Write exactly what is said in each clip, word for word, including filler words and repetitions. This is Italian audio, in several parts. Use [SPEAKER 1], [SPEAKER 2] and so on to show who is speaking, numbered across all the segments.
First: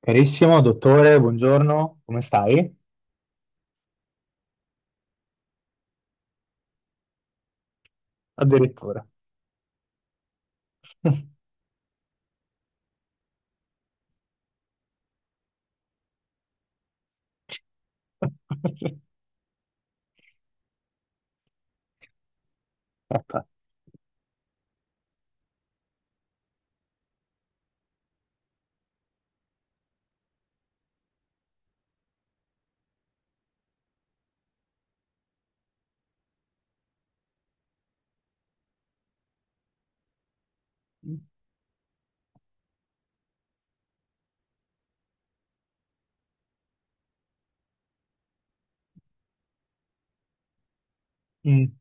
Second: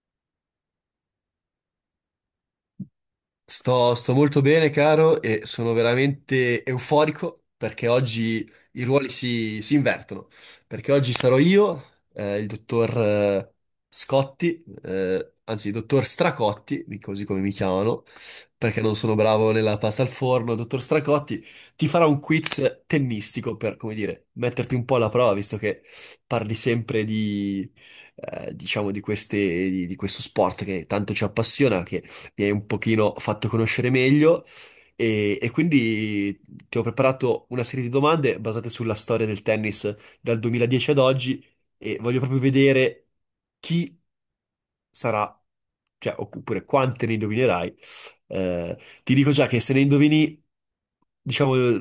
[SPEAKER 1] Carissimo dottore, buongiorno, come stai?
[SPEAKER 2] Sto, sto molto bene, caro, e sono veramente euforico perché oggi i
[SPEAKER 1] Addirittura.
[SPEAKER 2] ruoli si, si invertono. Perché oggi sarò io, eh, il dottor eh, Scotti, eh, anzi, il dottor Stracotti, così come mi chiamano, perché non sono bravo nella pasta al forno. Dottor Stracotti ti farà un quiz
[SPEAKER 1] Vabbè.
[SPEAKER 2] tennistico per, come dire, metterti un po' alla prova, visto che parli sempre di, eh, diciamo, di queste, di, di questo sport che tanto ci appassiona, mi hai un pochino fatto conoscere meglio e, e quindi ti ho preparato una serie di domande basate sulla storia del tennis dal duemiladieci ad oggi e voglio proprio vedere chi sarà, cioè, oppure quante ne indovinerai. Eh, ti dico già che se ne indovini, diciamo,
[SPEAKER 1] Mm.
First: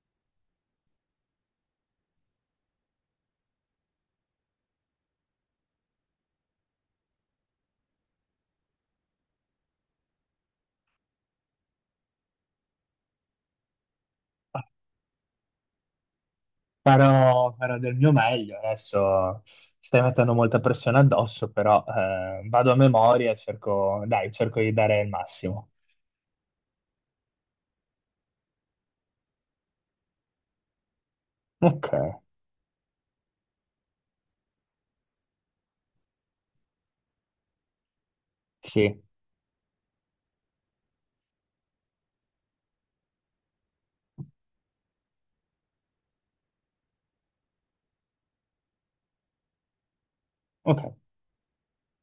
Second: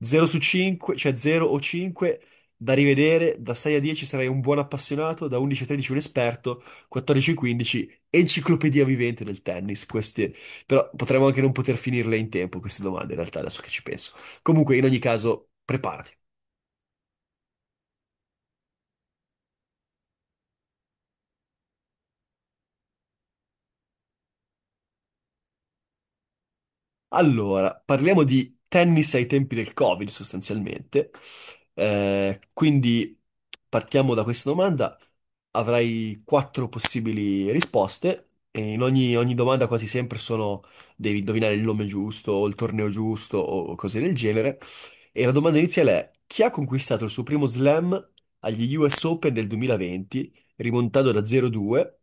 [SPEAKER 2] zero su cinque, cioè zero o cinque, da rivedere, da sei a dieci sarai un buon appassionato, da undici a tredici un esperto, quattordici a quindici enciclopedia vivente del tennis, queste, però potremmo anche non poter finirle in tempo queste domande, in realtà, adesso che ci penso. Comunque, in ogni caso, preparati.
[SPEAKER 1] Farò, farò del mio meglio. Adesso stai mettendo molta pressione addosso, però eh, vado a memoria e cerco, dai, cerco di dare il massimo.
[SPEAKER 2] Allora, parliamo di tennis ai tempi del Covid sostanzialmente.
[SPEAKER 1] Ok.
[SPEAKER 2] Eh, quindi partiamo da questa domanda. Avrai quattro possibili risposte e in
[SPEAKER 1] Sì.
[SPEAKER 2] ogni, ogni domanda quasi sempre sono devi indovinare il nome giusto o il torneo giusto o cose del genere. E la domanda iniziale è chi ha conquistato il suo primo slam agli U S Open del duemilaventi,
[SPEAKER 1] Ok.
[SPEAKER 2] rimontando da zero due?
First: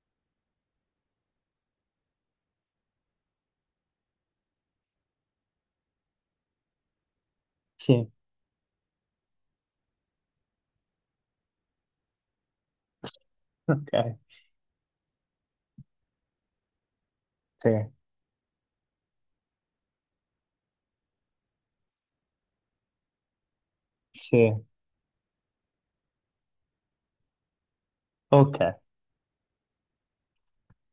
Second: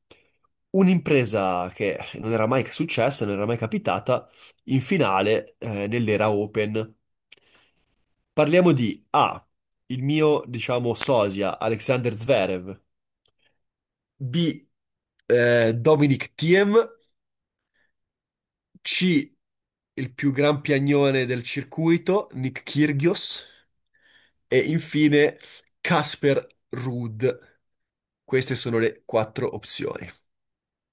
[SPEAKER 2] Un'impresa che non era mai successa, non era mai capitata in finale eh, nell'era Open.
[SPEAKER 1] Sì.
[SPEAKER 2] Parliamo di A, il mio, diciamo, sosia Alexander Zverev,
[SPEAKER 1] Ok.
[SPEAKER 2] B, eh, Dominic Thiem,
[SPEAKER 1] Sì,
[SPEAKER 2] C, il più gran piagnone del circuito, Nick Kyrgios, e
[SPEAKER 1] sì.
[SPEAKER 2] infine Casper Ruud. Queste
[SPEAKER 1] Ok.
[SPEAKER 2] sono le quattro opzioni.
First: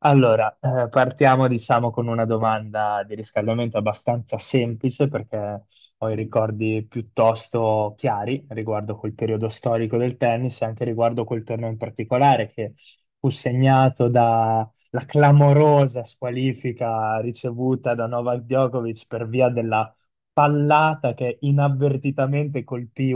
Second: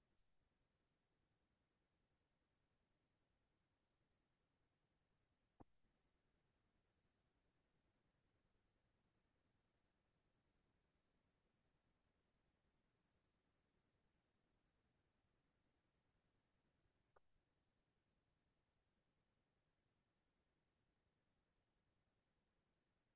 [SPEAKER 1] Allora, eh, partiamo diciamo con una domanda di riscaldamento abbastanza semplice perché ho i ricordi piuttosto chiari riguardo quel periodo storico del tennis e anche riguardo quel torneo in particolare che fu segnato dalla clamorosa squalifica ricevuta da Novak Djokovic per via della pallata che inavvertitamente colpì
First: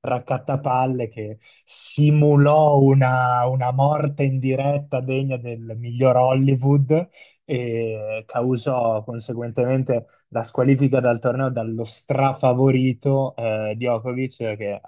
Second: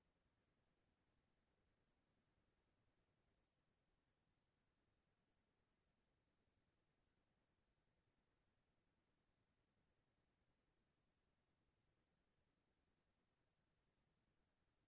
[SPEAKER 1] raccattapalle che simulò una, una morte in diretta degna del miglior Hollywood e causò conseguentemente la squalifica dal torneo dallo strafavorito eh, Djokovic che eh,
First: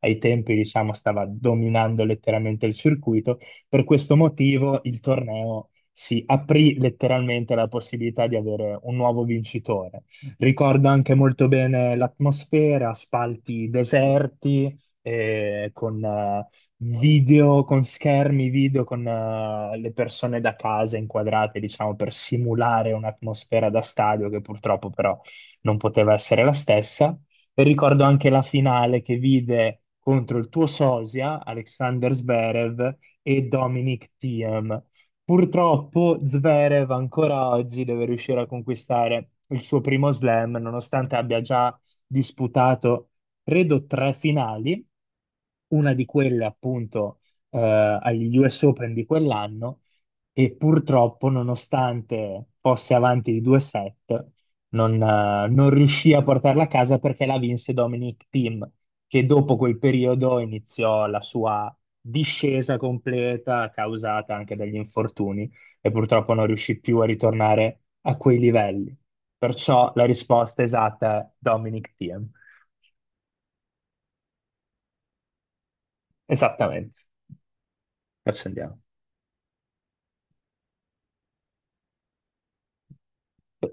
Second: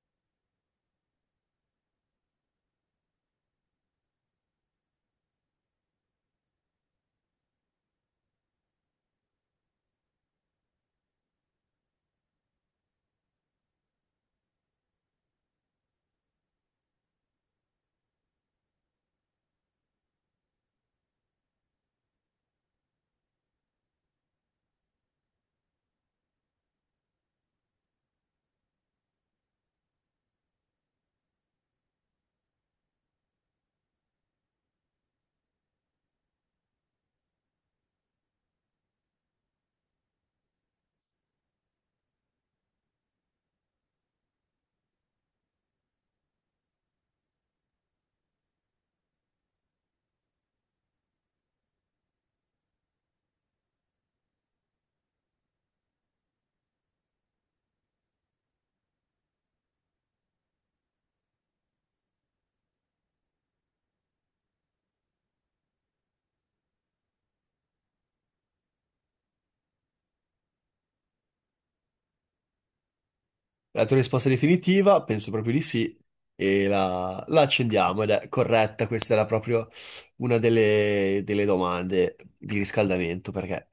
[SPEAKER 1] ai tempi diciamo stava dominando letteralmente il circuito. Per questo motivo il torneo si aprì letteralmente la possibilità di avere un nuovo vincitore. Ricordo anche molto bene l'atmosfera, spalti deserti, eh, con eh, video, con schermi video, con eh, le persone da casa inquadrate, diciamo, per simulare un'atmosfera da stadio che purtroppo però non poteva essere la stessa. E ricordo anche la finale che vide contro il tuo sosia, Alexander Zverev, e Dominic Thiem. Purtroppo Zverev ancora oggi deve riuscire a conquistare il suo primo slam, nonostante abbia già disputato, credo, tre finali, una di quelle appunto eh, agli U S Open di quell'anno, e purtroppo, nonostante fosse avanti di due set, non, eh, non riuscì a portarla a casa perché la vinse Dominic Thiem, che dopo quel periodo iniziò la sua discesa completa causata anche dagli infortuni e purtroppo non riuscì più a ritornare a quei livelli. Perciò la risposta esatta è Dominic Thiem.
[SPEAKER 2] La tua risposta è definitiva? Penso proprio di sì. E
[SPEAKER 1] Esattamente.
[SPEAKER 2] la, la accendiamo ed è
[SPEAKER 1] Accendiamo.
[SPEAKER 2] corretta. Questa era proprio una delle, delle domande di riscaldamento perché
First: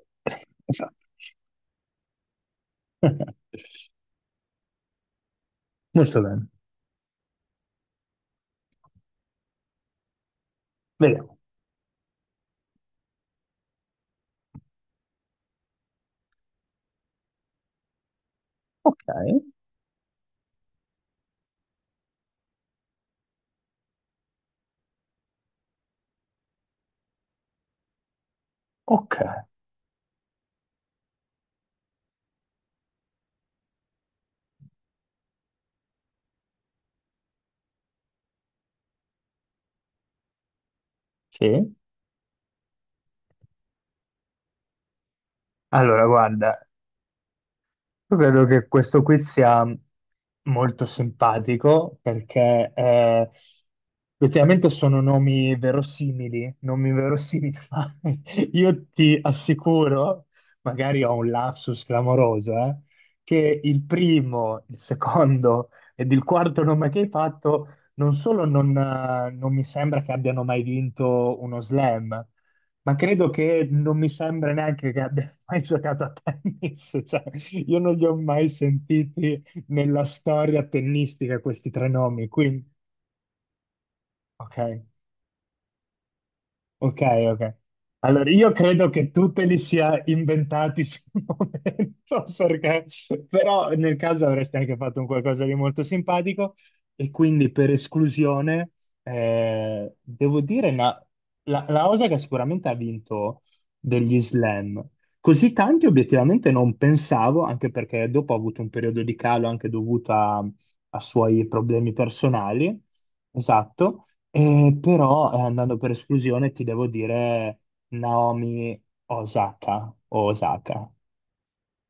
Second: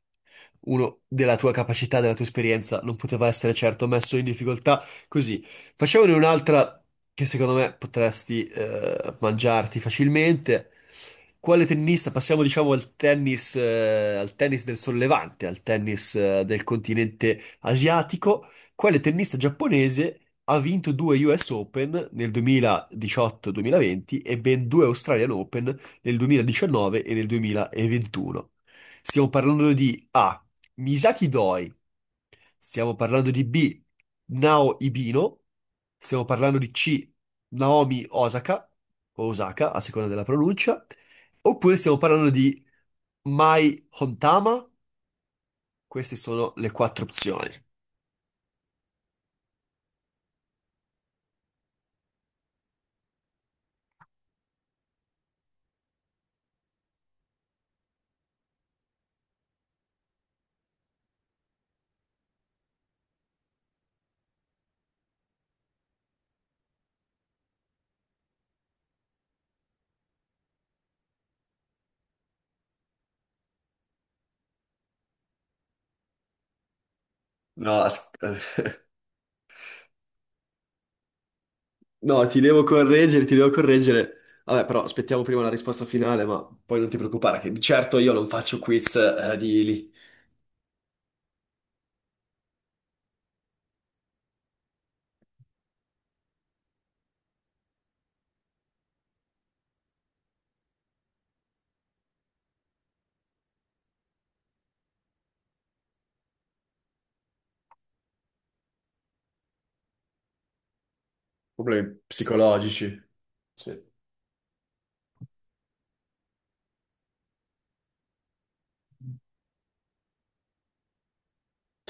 [SPEAKER 2] uno
[SPEAKER 1] Esatto.
[SPEAKER 2] della tua capacità, della tua esperienza, non poteva essere certo messo in difficoltà così. Facciamone
[SPEAKER 1] Molto bene.
[SPEAKER 2] un'altra che secondo me potresti eh, mangiarti facilmente.
[SPEAKER 1] Vediamo.
[SPEAKER 2] Quale tennista? Passiamo, diciamo, al tennis, eh, al tennis del sollevante, al tennis eh, del continente asiatico. Quale
[SPEAKER 1] Ok.
[SPEAKER 2] tennista giapponese ha vinto due U S Open nel duemiladiciotto-duemilaventi e ben due Australian Open nel duemiladiciannove e nel duemilaventuno?
[SPEAKER 1] Ok.
[SPEAKER 2] Stiamo parlando di A. Misaki Doi. Stiamo parlando di B, Nao Ibino. Stiamo parlando di C, Naomi Osaka, o Osaka, a seconda della pronuncia.
[SPEAKER 1] Sì.
[SPEAKER 2] Oppure stiamo parlando di Mai Hontama.
[SPEAKER 1] Allora,
[SPEAKER 2] Queste sono
[SPEAKER 1] guarda,
[SPEAKER 2] le quattro opzioni.
[SPEAKER 1] io credo che questo quiz sia molto simpatico perché eh, effettivamente sono nomi verosimili, nomi verosimili, ma io ti assicuro, magari ho un lapsus clamoroso, eh, che il primo, il secondo ed il quarto nome che hai fatto non solo non, eh, non mi sembra che abbiano mai vinto uno slam, ma credo che non mi sembra neanche che abbia mai giocato a tennis, cioè io
[SPEAKER 2] No,
[SPEAKER 1] non li
[SPEAKER 2] as-
[SPEAKER 1] ho mai
[SPEAKER 2] eh,
[SPEAKER 1] sentiti nella storia tennistica questi tre
[SPEAKER 2] no,
[SPEAKER 1] nomi,
[SPEAKER 2] ti
[SPEAKER 1] quindi
[SPEAKER 2] devo correggere, ti devo correggere. Vabbè, però
[SPEAKER 1] ok.
[SPEAKER 2] aspettiamo prima la risposta finale, ma poi non ti
[SPEAKER 1] Ok,
[SPEAKER 2] preoccupare, che
[SPEAKER 1] ok.
[SPEAKER 2] di certo io non
[SPEAKER 1] Allora, io
[SPEAKER 2] faccio
[SPEAKER 1] credo
[SPEAKER 2] quiz
[SPEAKER 1] che tu
[SPEAKER 2] eh,
[SPEAKER 1] te li
[SPEAKER 2] di, di
[SPEAKER 1] sia inventati sul momento, perché però nel caso avresti anche fatto un qualcosa di molto simpatico e quindi per esclusione eh, devo dire na- la, la Osaka sicuramente ha vinto degli slam. Così tanti obiettivamente non pensavo, anche perché dopo ha avuto un periodo di calo anche dovuto a a suoi problemi
[SPEAKER 2] problemi
[SPEAKER 1] personali.
[SPEAKER 2] psicologici. Sì.
[SPEAKER 1] Esatto. Eh, però, eh, andando per esclusione, ti devo dire Naomi Osaka o Osaka.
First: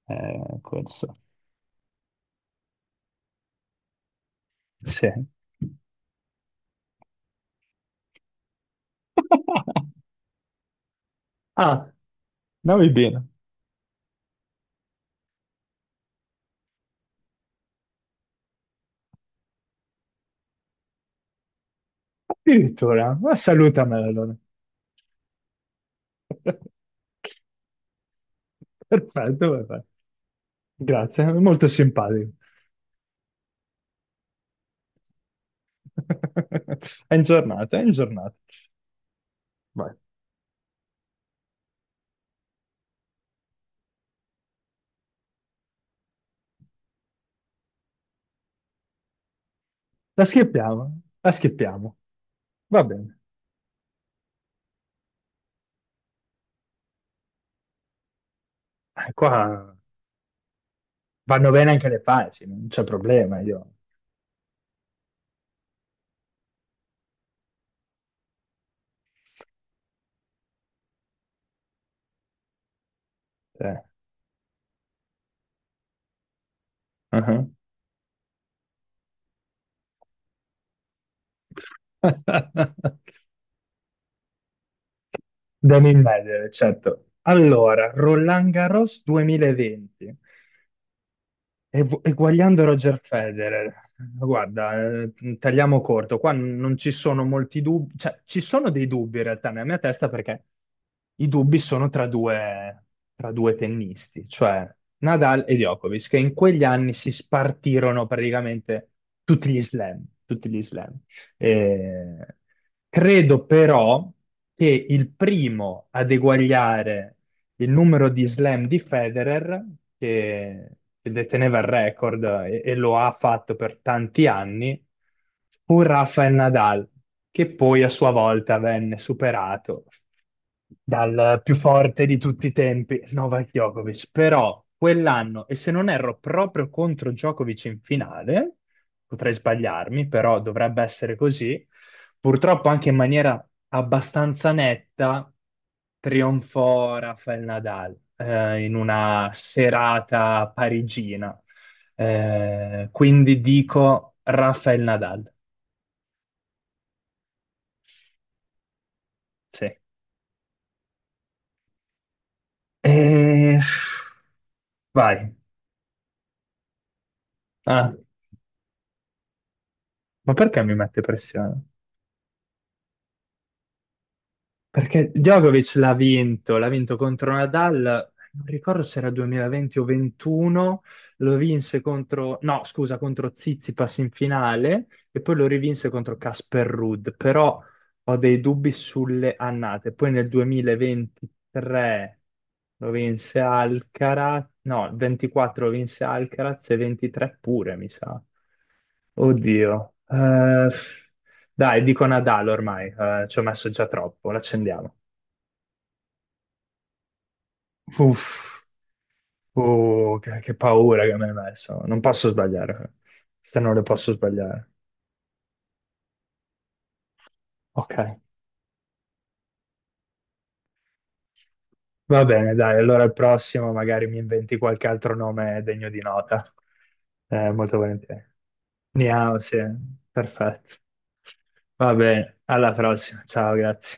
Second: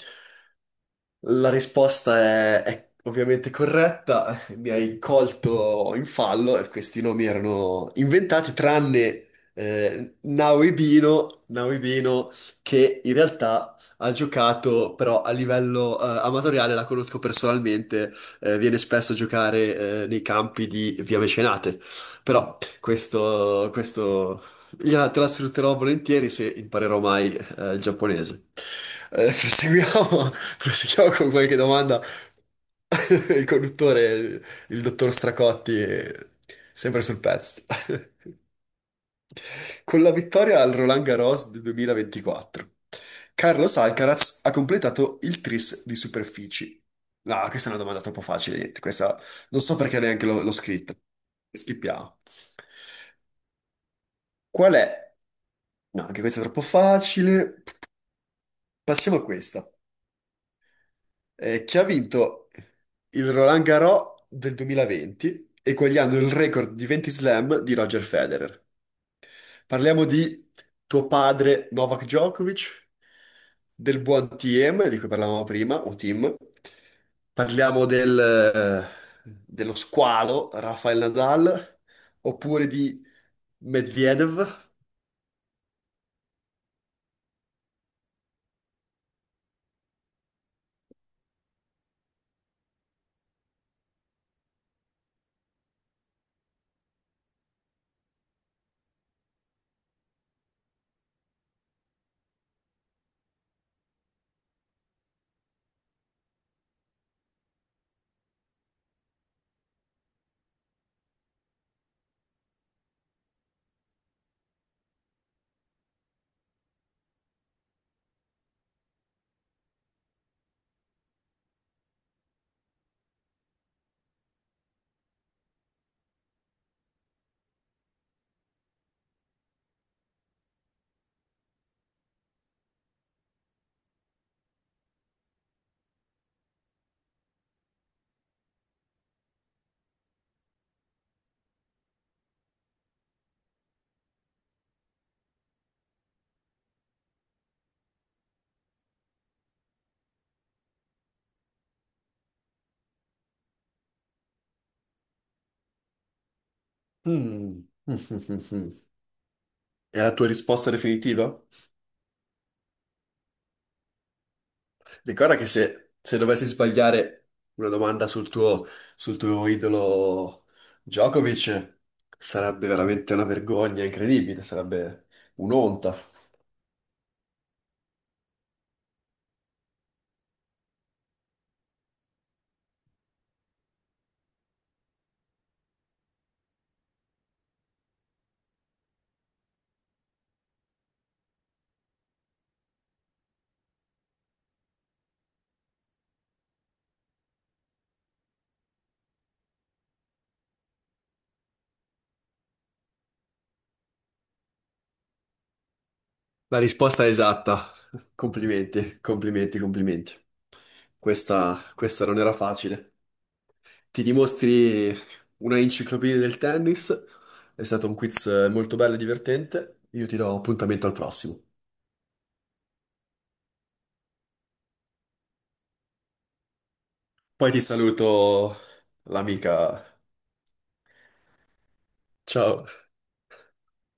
[SPEAKER 1] Eh, questo.
[SPEAKER 2] La risposta è, è ovviamente corretta, mi hai
[SPEAKER 1] Sì.
[SPEAKER 2] colto in fallo, e questi nomi erano inventati tranne eh, Nauibino,
[SPEAKER 1] Ah,
[SPEAKER 2] Nauibino,
[SPEAKER 1] Naomi
[SPEAKER 2] che in
[SPEAKER 1] bene.
[SPEAKER 2] realtà ha giocato però a livello eh, amatoriale, la conosco personalmente, eh, viene spesso a giocare eh, nei campi di Via Mecenate, Mm. però
[SPEAKER 1] Addirittura, ma
[SPEAKER 2] questo,
[SPEAKER 1] salutamela allora.
[SPEAKER 2] questo gliela- te la sfrutterò volentieri se imparerò mai eh, il giapponese. Eh,
[SPEAKER 1] Perfetto, perfetto.
[SPEAKER 2] proseguiamo Proseguiamo
[SPEAKER 1] Grazie,
[SPEAKER 2] con qualche
[SPEAKER 1] molto
[SPEAKER 2] domanda.
[SPEAKER 1] simpatico.
[SPEAKER 2] Il conduttore, il dottor Stracotti, è sempre
[SPEAKER 1] È
[SPEAKER 2] sul
[SPEAKER 1] in
[SPEAKER 2] pezzo.
[SPEAKER 1] giornata, è in giornata. Vai.
[SPEAKER 2] Con la vittoria al Roland Garros del duemilaventiquattro, Carlos Alcaraz ha completato il tris di superfici. No, questa è una domanda troppo facile, niente, questa non so perché
[SPEAKER 1] La
[SPEAKER 2] neanche l'ho l'ho scritta.
[SPEAKER 1] schippiamo, la schippiamo.
[SPEAKER 2] Schippiamo.
[SPEAKER 1] Va bene.
[SPEAKER 2] Qual è? No, anche questa è troppo facile.
[SPEAKER 1] Eh,
[SPEAKER 2] Passiamo a questa.
[SPEAKER 1] qua vanno
[SPEAKER 2] eh,
[SPEAKER 1] bene
[SPEAKER 2] che ha
[SPEAKER 1] anche le facili,
[SPEAKER 2] vinto
[SPEAKER 1] non c'è
[SPEAKER 2] il
[SPEAKER 1] problema
[SPEAKER 2] Roland
[SPEAKER 1] io.
[SPEAKER 2] Garros del duemilaventi, eguagliando il record di venti slam di Roger Federer. Parliamo di tuo padre Novak Djokovic,
[SPEAKER 1] Eh.
[SPEAKER 2] del buon T M di cui parlavamo prima, o Tim. Parliamo del, eh, dello squalo Rafael Nadal, oppure di Medvedev.
[SPEAKER 1] Devo immaginare, certo. Allora, Roland Garros duemilaventi. E gu- e guagliando Roger Federer, guarda, eh, tagliamo corto, qua non ci sono molti dubbi, cioè ci sono dei dubbi in realtà nella mia testa perché i dubbi sono tra due, tra due tennisti, cioè Nadal e Djokovic, che in quegli anni si spartirono praticamente tutti gli slam, tutti gli slam. Eh, credo però che il primo ad eguagliare il numero di slam di Federer, che, che deteneva il record e, e lo ha fatto per tanti anni, fu Rafael Nadal, che poi a sua volta venne superato dal più forte di tutti i tempi, Novak Djokovic. Però quell'anno, e se non erro proprio contro Djokovic in finale, potrei sbagliarmi, però dovrebbe essere così, purtroppo anche in maniera abbastanza netta, trionfò Rafael Nadal eh, in una serata parigina. Eh, quindi dico Rafael Nadal.
[SPEAKER 2] Mm.
[SPEAKER 1] Sì.
[SPEAKER 2] È la tua risposta definitiva?
[SPEAKER 1] E- Vai.
[SPEAKER 2] Ricorda che se, se, dovessi sbagliare una
[SPEAKER 1] Ah,
[SPEAKER 2] domanda sul tuo, sul tuo
[SPEAKER 1] ma
[SPEAKER 2] idolo
[SPEAKER 1] perché mi mette pressione?
[SPEAKER 2] Djokovic, sarebbe veramente una vergogna incredibile, sarebbe
[SPEAKER 1] Perché Djokovic l'ha
[SPEAKER 2] un'onta.
[SPEAKER 1] vinto, l'ha vinto contro Nadal, non ricordo se era duemilaventi o ventuno, lo vinse contro, no, scusa, contro Tsitsipas in finale e poi lo rivinse contro Casper Ruud, però ho dei dubbi sulle annate. Poi nel duemilaventitré lo vinse Alcaraz, no, il ventiquattro lo vinse Alcaraz e ventitré pure, mi sa. Oddio. Eh, dai, dico Nadal ormai, eh, ci ho messo già troppo, l'accendiamo.
[SPEAKER 2] La risposta è esatta.
[SPEAKER 1] Uff,
[SPEAKER 2] Complimenti, complimenti, complimenti.
[SPEAKER 1] oh, che, che paura che mi hai
[SPEAKER 2] Questa,
[SPEAKER 1] messo. Non
[SPEAKER 2] questa non
[SPEAKER 1] posso
[SPEAKER 2] era
[SPEAKER 1] sbagliare.
[SPEAKER 2] facile.
[SPEAKER 1] Queste non le
[SPEAKER 2] Ti
[SPEAKER 1] posso sbagliare.
[SPEAKER 2] dimostri una enciclopedia del tennis. È stato
[SPEAKER 1] Ok.
[SPEAKER 2] un quiz eh, molto bello e divertente. Io ti do appuntamento al prossimo.
[SPEAKER 1] Va bene, dai, allora al prossimo magari mi inventi qualche altro nome degno di nota. Eh,
[SPEAKER 2] Poi ti
[SPEAKER 1] molto volentieri.
[SPEAKER 2] saluto
[SPEAKER 1] Niao, sì,
[SPEAKER 2] l'amica.
[SPEAKER 1] perfetto. Va bene, alla
[SPEAKER 2] Ciao.
[SPEAKER 1] prossima. Ciao, grazie.